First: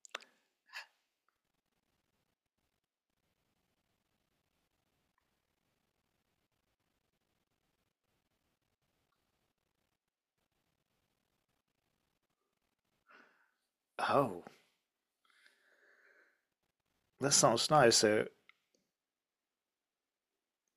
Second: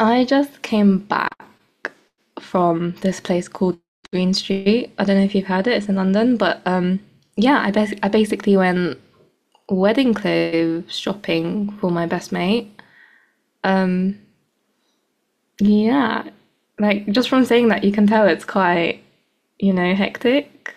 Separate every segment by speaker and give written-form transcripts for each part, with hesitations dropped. Speaker 1: I just came back from this place called Green Street. I don't know if you've heard it, it's in London, but yeah, I basically went wedding clothes shopping for my best mate. Um
Speaker 2: Oh,
Speaker 1: yeah, like just
Speaker 2: that
Speaker 1: from saying
Speaker 2: sounds
Speaker 1: that you
Speaker 2: nice.
Speaker 1: can
Speaker 2: So,
Speaker 1: tell it's quite, hectic.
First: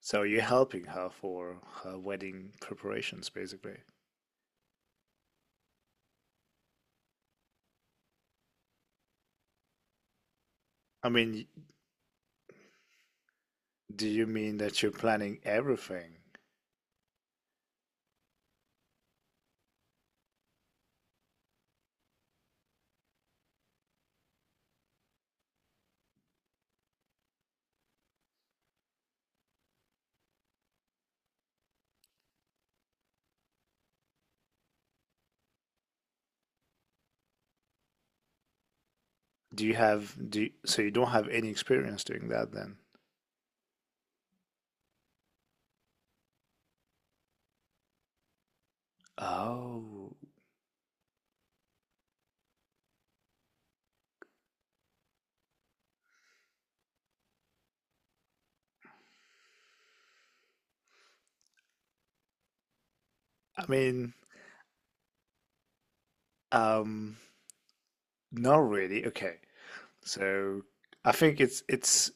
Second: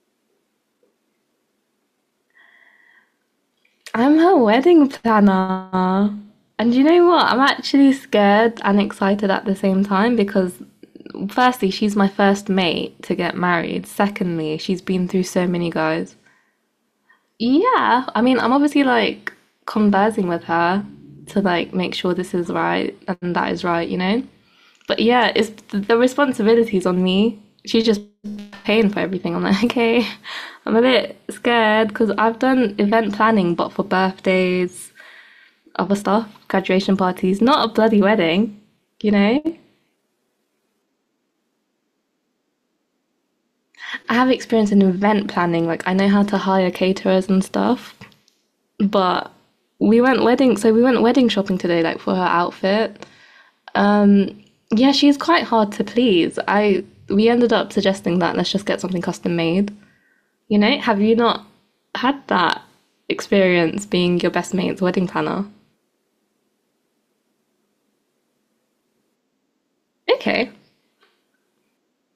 Speaker 2: you're helping her for her wedding preparations, basically.
Speaker 1: I'm her wedding planner. And you know what? I'm actually scared and excited at the same time because,
Speaker 2: I mean,
Speaker 1: firstly, she's my first mate to get married.
Speaker 2: do you mean
Speaker 1: Secondly, she's
Speaker 2: that you're
Speaker 1: been through
Speaker 2: planning
Speaker 1: so many guys.
Speaker 2: everything?
Speaker 1: Yeah, I mean, I'm obviously like conversing with her to like make sure this is right and that is right, you know? But yeah, it's the responsibility's on me. She's just paying for everything. I'm like, okay, I'm a bit scared because I've done event planning, but for birthdays, other stuff, graduation parties, not a bloody wedding, you know?
Speaker 2: Do you have do you, So you don't have any experience doing that then?
Speaker 1: I have experience in event planning, like I know how to hire caterers and stuff. But
Speaker 2: Oh,
Speaker 1: we went wedding shopping today, like for her outfit. Um, yeah, she's quite hard to please. I We ended up suggesting that let's just get something custom made. You know, have you not had that
Speaker 2: I
Speaker 1: experience
Speaker 2: mean,
Speaker 1: being your best mate's wedding planner?
Speaker 2: um, not really. Okay.
Speaker 1: Okay.
Speaker 2: So, I think it's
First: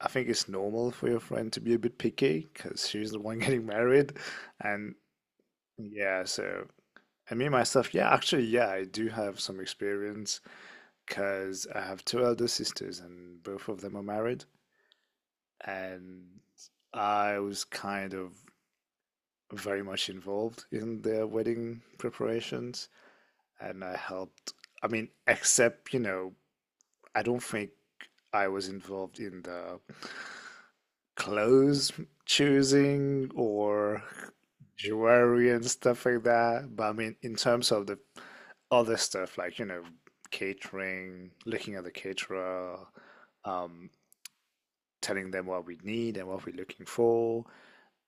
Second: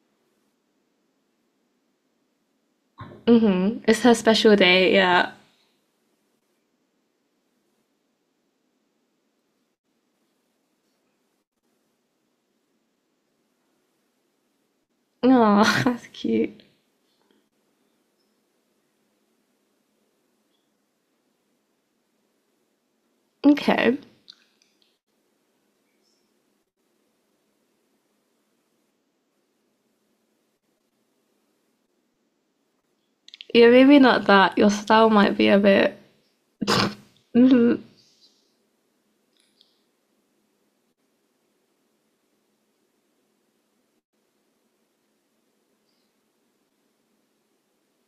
Speaker 2: I think it's normal for your friend to be a bit picky because she's the one getting
Speaker 1: Mm-hmm. It's her
Speaker 2: married,
Speaker 1: special day,
Speaker 2: and
Speaker 1: yeah.
Speaker 2: yeah, so. I mean myself, yeah, actually, yeah, I do have some experience because I have two elder sisters and both of them are married.
Speaker 1: Oh, that's
Speaker 2: And
Speaker 1: cute.
Speaker 2: I was kind of very much involved in their wedding preparations. And I
Speaker 1: Okay.
Speaker 2: helped, I mean, except, you know, I don't think I was involved in the clothes choosing
Speaker 1: Yeah, maybe
Speaker 2: or
Speaker 1: not that. Your style might be
Speaker 2: jewelry
Speaker 1: a
Speaker 2: and
Speaker 1: bit.
Speaker 2: stuff like that. But I mean, in terms of the other stuff, like, you know, catering, looking at the caterer, um, telling them what we need and what we're looking for.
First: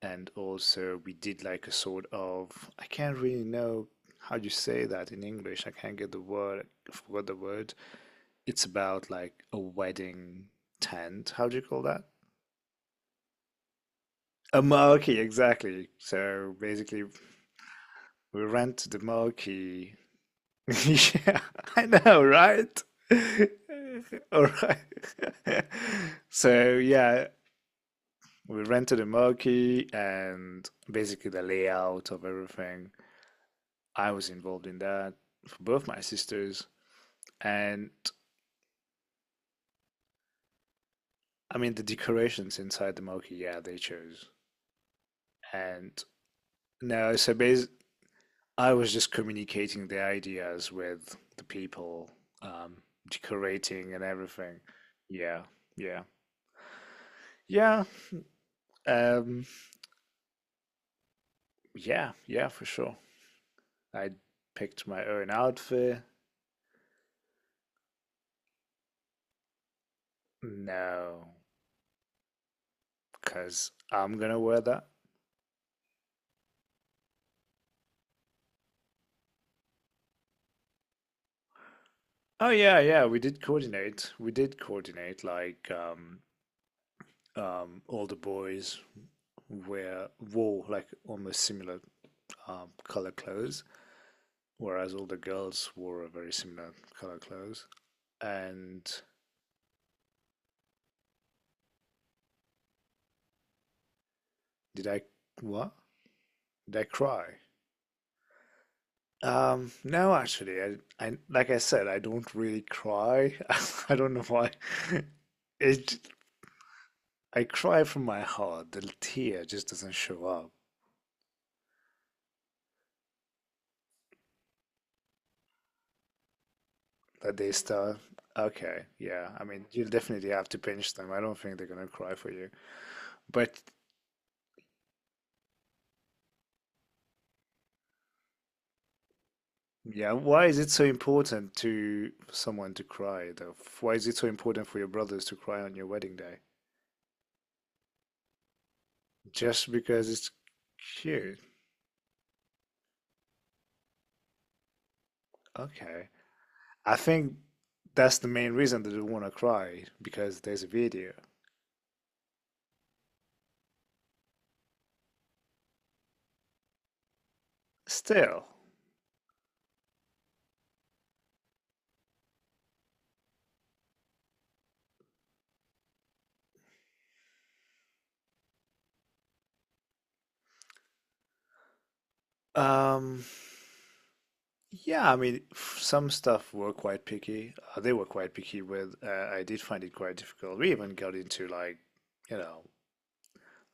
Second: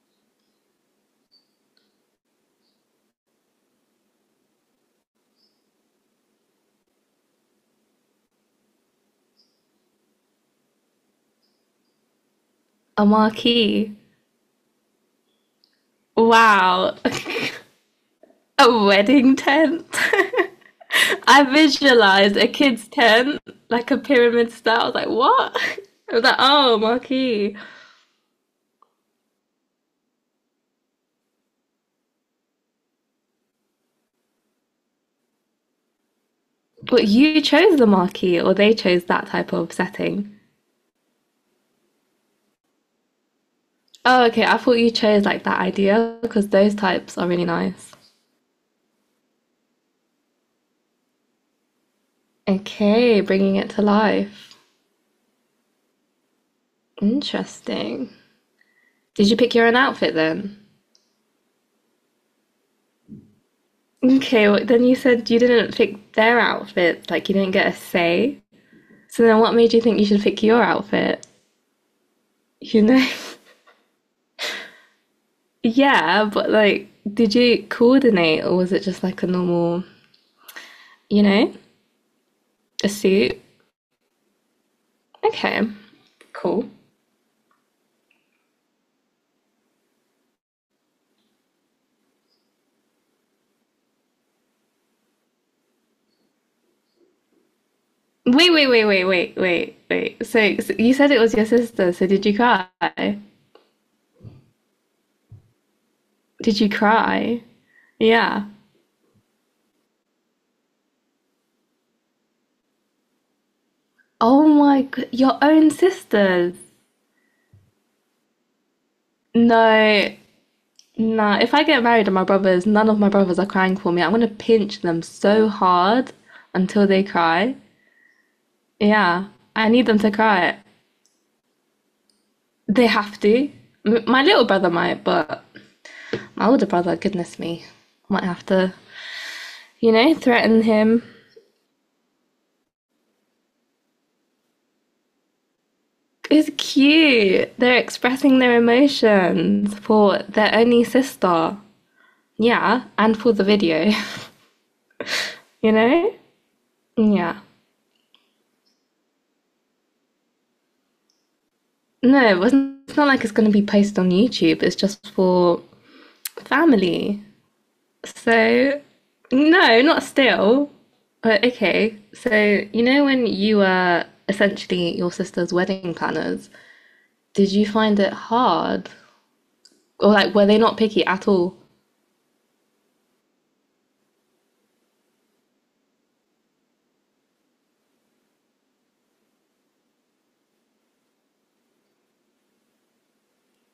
Speaker 2: And also, we did like a sort of, I can't really know how you say that in English. I can't get the word, I forgot the word. It's about like a wedding tent. How do you call that?
Speaker 1: A marquee.
Speaker 2: A marquee, exactly. So
Speaker 1: Wow.
Speaker 2: basically, we
Speaker 1: A
Speaker 2: rented the
Speaker 1: wedding tent?
Speaker 2: marquee. Yeah,
Speaker 1: I
Speaker 2: I know,
Speaker 1: visualized a
Speaker 2: right?
Speaker 1: kid's tent, like a
Speaker 2: All
Speaker 1: pyramid style. I was like, what?
Speaker 2: right.
Speaker 1: I was like,
Speaker 2: So
Speaker 1: oh,
Speaker 2: yeah,
Speaker 1: marquee.
Speaker 2: we rented a monkey and basically the layout of everything. I was involved in that for both my sisters.
Speaker 1: But you chose the
Speaker 2: And
Speaker 1: marquee, or they chose that type of setting.
Speaker 2: I mean, the decorations inside the monkey, yeah, they
Speaker 1: Oh,
Speaker 2: chose.
Speaker 1: okay. I thought you chose like that
Speaker 2: And
Speaker 1: idea because those
Speaker 2: no,
Speaker 1: types are
Speaker 2: so
Speaker 1: really
Speaker 2: basically
Speaker 1: nice.
Speaker 2: I was just communicating the ideas with the people, um,
Speaker 1: Okay, bringing it to
Speaker 2: decorating and
Speaker 1: life.
Speaker 2: everything. Yeah, yeah. Yeah,
Speaker 1: Interesting. Did you
Speaker 2: um,
Speaker 1: pick your own outfit then?
Speaker 2: yeah, yeah, for sure. I
Speaker 1: Okay, well, then
Speaker 2: picked
Speaker 1: you
Speaker 2: my
Speaker 1: said
Speaker 2: own
Speaker 1: you didn't
Speaker 2: outfit.
Speaker 1: pick their outfit, like you didn't get a say. So then what made you think you should pick your outfit?
Speaker 2: No,
Speaker 1: You know,
Speaker 2: because I'm gonna wear that.
Speaker 1: yeah, but like, did you coordinate or was it just like a normal, you know,
Speaker 2: Oh yeah,
Speaker 1: a
Speaker 2: yeah, we
Speaker 1: suit?
Speaker 2: did coordinate. We did coordinate
Speaker 1: Okay,
Speaker 2: like um
Speaker 1: cool.
Speaker 2: um all the boys wear wore like almost similar color clothes, whereas all the girls wore a very similar color clothes.
Speaker 1: Wait, wait,
Speaker 2: And
Speaker 1: wait, wait, wait, wait, wait. So you said it was your sister, so did you cry?
Speaker 2: did I what?
Speaker 1: Did you
Speaker 2: Did I cry?
Speaker 1: cry? Yeah.
Speaker 2: No, actually. I like I said, I don't really cry. I don't know
Speaker 1: Oh
Speaker 2: why.
Speaker 1: my god, your own
Speaker 2: It
Speaker 1: sisters.
Speaker 2: I cry from my heart. The tear just doesn't
Speaker 1: No,
Speaker 2: show up.
Speaker 1: no. If I get married and my brothers, none of my brothers are crying for me. I'm gonna pinch them so hard until they
Speaker 2: That they
Speaker 1: cry.
Speaker 2: start. Okay,
Speaker 1: Yeah,
Speaker 2: yeah. I mean,
Speaker 1: I need
Speaker 2: you'll
Speaker 1: them to
Speaker 2: definitely have to
Speaker 1: cry.
Speaker 2: pinch them. I don't think they're gonna cry for you.
Speaker 1: They have to.
Speaker 2: But
Speaker 1: My little brother might, but my older brother, goodness me, might have to, you
Speaker 2: yeah,
Speaker 1: know,
Speaker 2: why is
Speaker 1: threaten
Speaker 2: it so
Speaker 1: him.
Speaker 2: important to for someone to cry though? Why is it so important for your brothers to cry on your wedding day?
Speaker 1: It's cute. They're expressing their
Speaker 2: Just
Speaker 1: emotions
Speaker 2: because
Speaker 1: for
Speaker 2: it's
Speaker 1: their only
Speaker 2: cute.
Speaker 1: sister. Yeah, and for the video, you
Speaker 2: Okay.
Speaker 1: know?
Speaker 2: I think
Speaker 1: Yeah.
Speaker 2: that's the main reason that they wanna cry, because there's a video.
Speaker 1: No, it wasn't, it's not like it's going to be posted on YouTube. It's just for family.
Speaker 2: Still,
Speaker 1: So, no, not still. But okay. So, you know, when you were essentially your sister's wedding planners, did you find it hard? Or, like, were they not picky at all?
Speaker 2: um, yeah, I mean, some stuff were quite picky. They were quite picky with. I did find it quite difficult. We even got into like, you know,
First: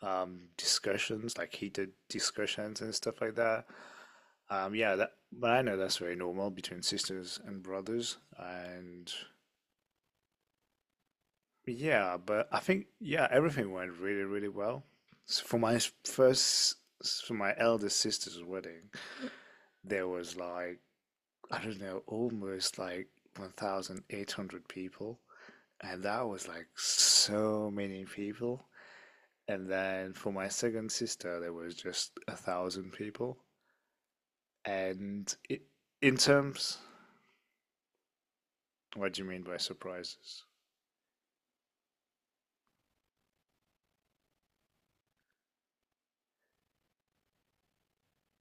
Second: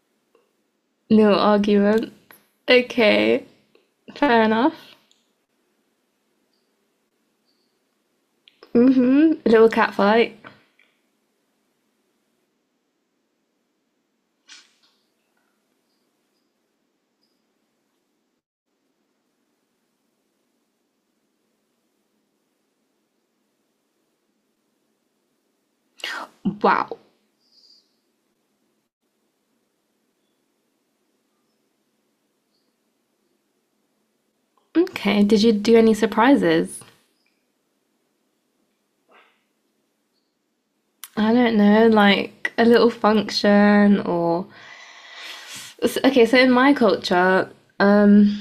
Speaker 1: No
Speaker 2: discussions, like heated
Speaker 1: argument.
Speaker 2: discussions and stuff like
Speaker 1: Okay.
Speaker 2: that.
Speaker 1: Fair enough.
Speaker 2: Yeah, that, but I know that's very normal between sisters and brothers. And
Speaker 1: Hmm. Little cat fight.
Speaker 2: yeah, but I think yeah, everything went really, really well. So for my s- first, s- for my eldest sister's wedding, there was like I don't know, almost like 1,800 people. And that was like
Speaker 1: Wow.
Speaker 2: so many people. And then for my second sister, there was just a thousand people.
Speaker 1: Okay.
Speaker 2: And
Speaker 1: Did you
Speaker 2: it,
Speaker 1: do any
Speaker 2: in terms,
Speaker 1: surprises?
Speaker 2: What do you mean by surprises?
Speaker 1: I don't know, like a little function or. Okay, so in my culture, um,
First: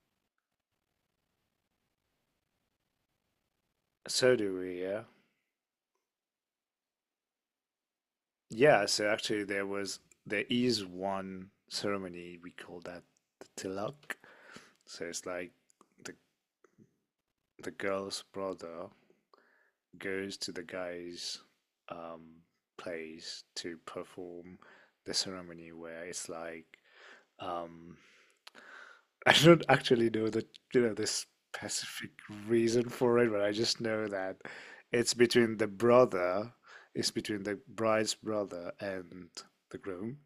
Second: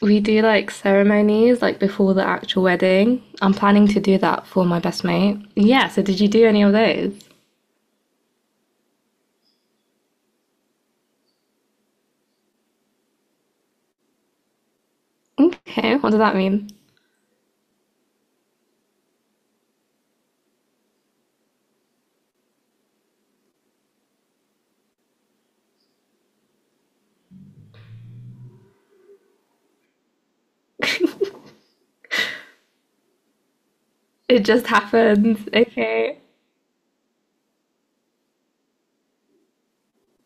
Speaker 1: we do like ceremonies like before the actual wedding. I'm planning to do
Speaker 2: So
Speaker 1: that
Speaker 2: do
Speaker 1: for my
Speaker 2: we, yeah.
Speaker 1: best mate. Yeah, so did you do any of those?
Speaker 2: Yeah, so actually there was there is one ceremony we call that the tilak. So it's like
Speaker 1: Okay, what
Speaker 2: the
Speaker 1: does that mean?
Speaker 2: the girl's brother goes to the guy's um, place to perform the ceremony where it's like um, I don't actually know the you know the specific reason for it, but I just know that
Speaker 1: It just
Speaker 2: it's
Speaker 1: happens.
Speaker 2: between the
Speaker 1: Okay.
Speaker 2: brother, it's between the bride's brother and the groom,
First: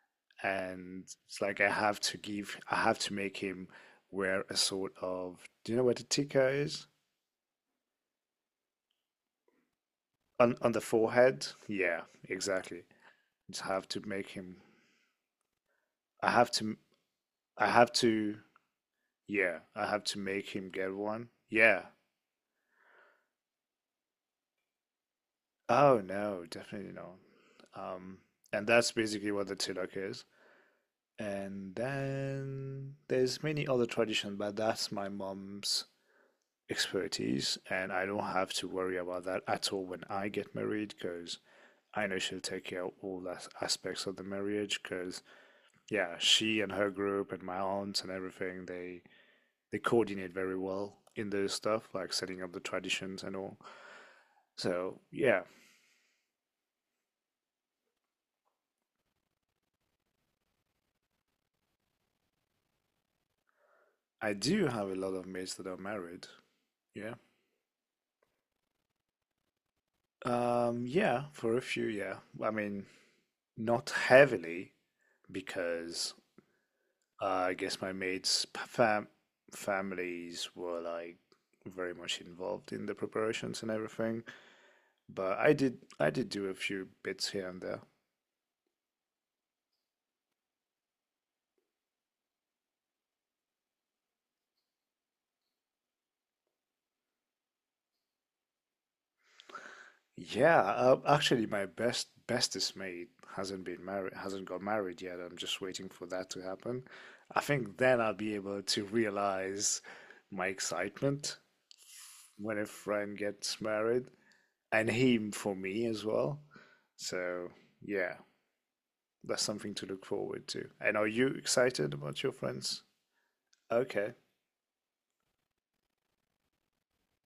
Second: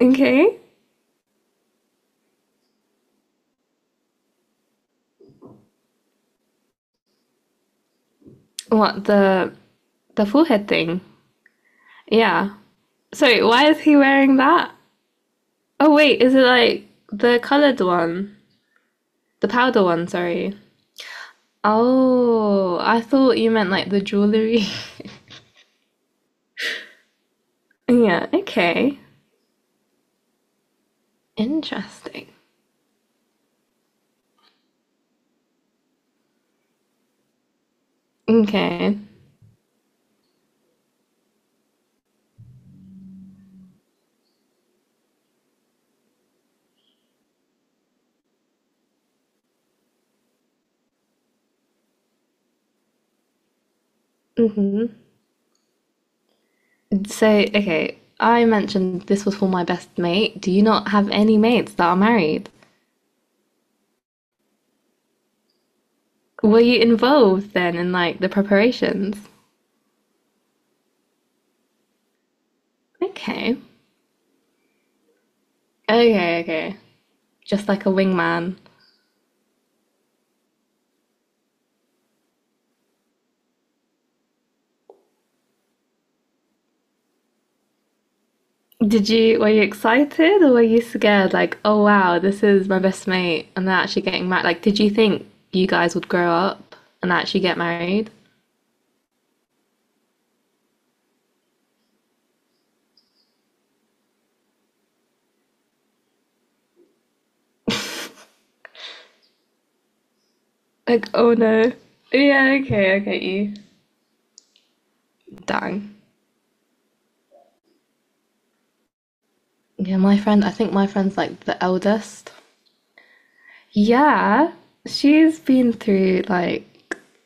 Speaker 1: Okay.
Speaker 2: and it's like I have to make him wear a sort of, do you know what a tika is?
Speaker 1: What, the forehead
Speaker 2: On the
Speaker 1: thing?
Speaker 2: forehead? Yeah,
Speaker 1: Yeah.
Speaker 2: exactly.
Speaker 1: Sorry,
Speaker 2: Just
Speaker 1: why is
Speaker 2: have
Speaker 1: he
Speaker 2: to make
Speaker 1: wearing
Speaker 2: him.
Speaker 1: that? Oh wait,
Speaker 2: I
Speaker 1: is it
Speaker 2: have to.
Speaker 1: like the
Speaker 2: I
Speaker 1: colored
Speaker 2: have
Speaker 1: one?
Speaker 2: to.
Speaker 1: The
Speaker 2: Yeah,
Speaker 1: powder
Speaker 2: I have
Speaker 1: one,
Speaker 2: to make
Speaker 1: sorry.
Speaker 2: him get one. Yeah.
Speaker 1: Oh, I thought you meant like the jewelry.
Speaker 2: Oh no, definitely not. Um,
Speaker 1: Yeah,
Speaker 2: and that's
Speaker 1: okay.
Speaker 2: basically what the tilak is. And
Speaker 1: Interesting.
Speaker 2: then there's many other traditions, but that's my mom's expertise, and I don't have to worry
Speaker 1: Okay.
Speaker 2: about that at all when I get married because I know she'll take care of all the aspects of the marriage. Because yeah, she and her group and my aunts and everything, they coordinate very well in those stuff, like setting up the traditions and all.
Speaker 1: Hmm.
Speaker 2: So yeah,
Speaker 1: So, okay, I mentioned this was for my best mate. Do you not have any mates that are married?
Speaker 2: I do have a lot of mates that are married.
Speaker 1: Were you
Speaker 2: Yeah.
Speaker 1: involved then in like the preparations?
Speaker 2: Yeah, for a few, yeah. I mean,
Speaker 1: Okay.
Speaker 2: not heavily because
Speaker 1: Okay, okay.
Speaker 2: I
Speaker 1: Just
Speaker 2: guess
Speaker 1: like a
Speaker 2: my mates'
Speaker 1: wingman.
Speaker 2: fam families were like very much involved in the preparations and everything. But I did do a few bits here and there.
Speaker 1: Were you excited or were you scared? Like, oh wow, this is my best mate and they're actually getting married. Like, did you think you guys would grow up and actually get married?
Speaker 2: Yeah, actually, my bestest mate hasn't got married yet. I'm just waiting for that to happen. I think then I'll be able to realize my
Speaker 1: Like, oh
Speaker 2: excitement
Speaker 1: no.
Speaker 2: when
Speaker 1: Yeah,
Speaker 2: a
Speaker 1: okay, I
Speaker 2: friend
Speaker 1: get you.
Speaker 2: gets married, and him for me
Speaker 1: Dang.
Speaker 2: as well. So yeah, that's something to
Speaker 1: Yeah,
Speaker 2: look
Speaker 1: my friend,
Speaker 2: forward
Speaker 1: I
Speaker 2: to.
Speaker 1: think my
Speaker 2: And are
Speaker 1: friend's
Speaker 2: you
Speaker 1: like the
Speaker 2: excited about
Speaker 1: eldest.
Speaker 2: your friends? Okay,
Speaker 1: Yeah, she's been through like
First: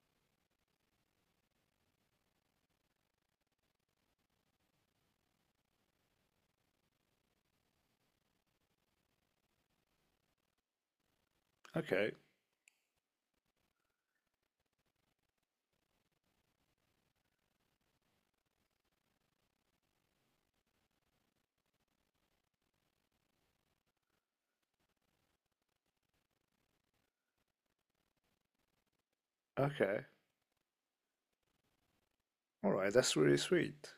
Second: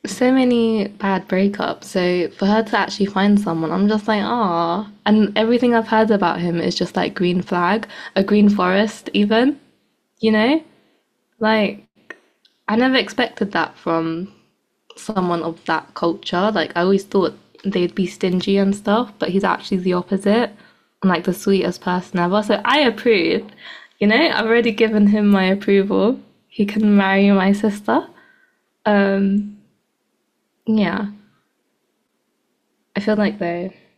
Speaker 1: so many bad breakups. So for her to actually find someone, I'm just like, ah. And everything I've heard about him is just like green flag, a green forest even, you know? Like
Speaker 2: okay,
Speaker 1: I never expected that from someone of that culture. Like I always thought they'd be stingy and stuff, but he's actually the opposite and like the sweetest person ever. So I approve. You know, I've already given him my approval. He can marry my sister. Um,
Speaker 2: okay.
Speaker 1: yeah,
Speaker 2: All right,
Speaker 1: I
Speaker 2: that's
Speaker 1: feel
Speaker 2: really
Speaker 1: like though.
Speaker 2: sweet.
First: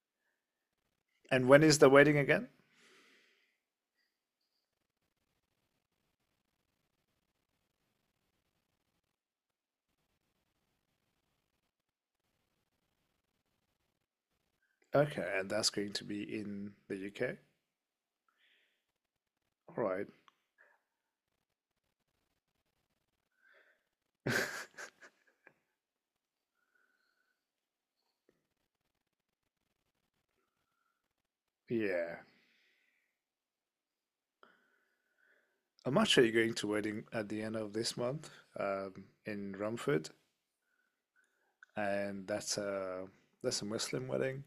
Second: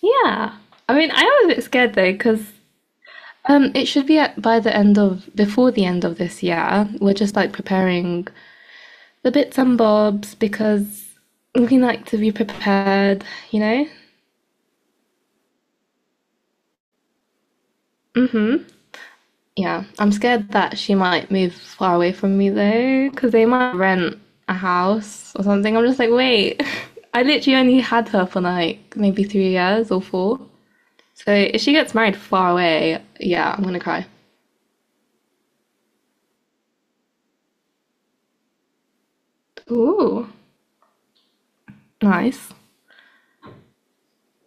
Speaker 1: Yeah, I mean, I am
Speaker 2: And
Speaker 1: a bit
Speaker 2: when is the
Speaker 1: scared though
Speaker 2: wedding again?
Speaker 1: because it should be by the end of before the end of this year. We're just like preparing the bits and bobs because we like to be prepared. You know.
Speaker 2: Okay, and that's going to be in the UK.
Speaker 1: Hmm?
Speaker 2: All
Speaker 1: Yeah,
Speaker 2: right.
Speaker 1: I'm scared that she might move far away from me though, because they might rent a house or something. I'm just like, wait, I literally only had her for like maybe 3 years or four. So if she gets married
Speaker 2: Yeah.
Speaker 1: far away, yeah, I'm gonna cry.
Speaker 2: I'm actually going to wedding at the end of this month, in Romford,
Speaker 1: Ooh,
Speaker 2: and
Speaker 1: nice.
Speaker 2: that's a Muslim wedding.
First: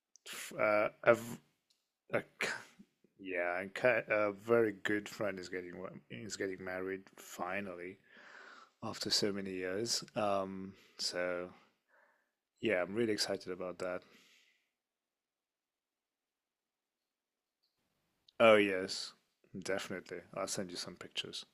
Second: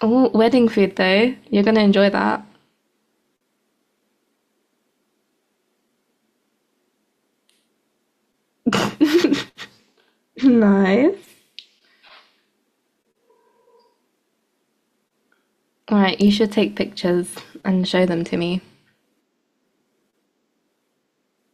Speaker 1: Oh,
Speaker 2: F-
Speaker 1: wedding food
Speaker 2: A,
Speaker 1: though.
Speaker 2: v-
Speaker 1: You're gonna enjoy
Speaker 2: a
Speaker 1: that.
Speaker 2: k- Yeah, and a very good friend is getting married finally after so many years.
Speaker 1: Nice.
Speaker 2: So yeah, I'm really excited about that.
Speaker 1: All right, you should take pictures and show them to
Speaker 2: Oh
Speaker 1: me.
Speaker 2: yes, definitely. I'll send you some pictures.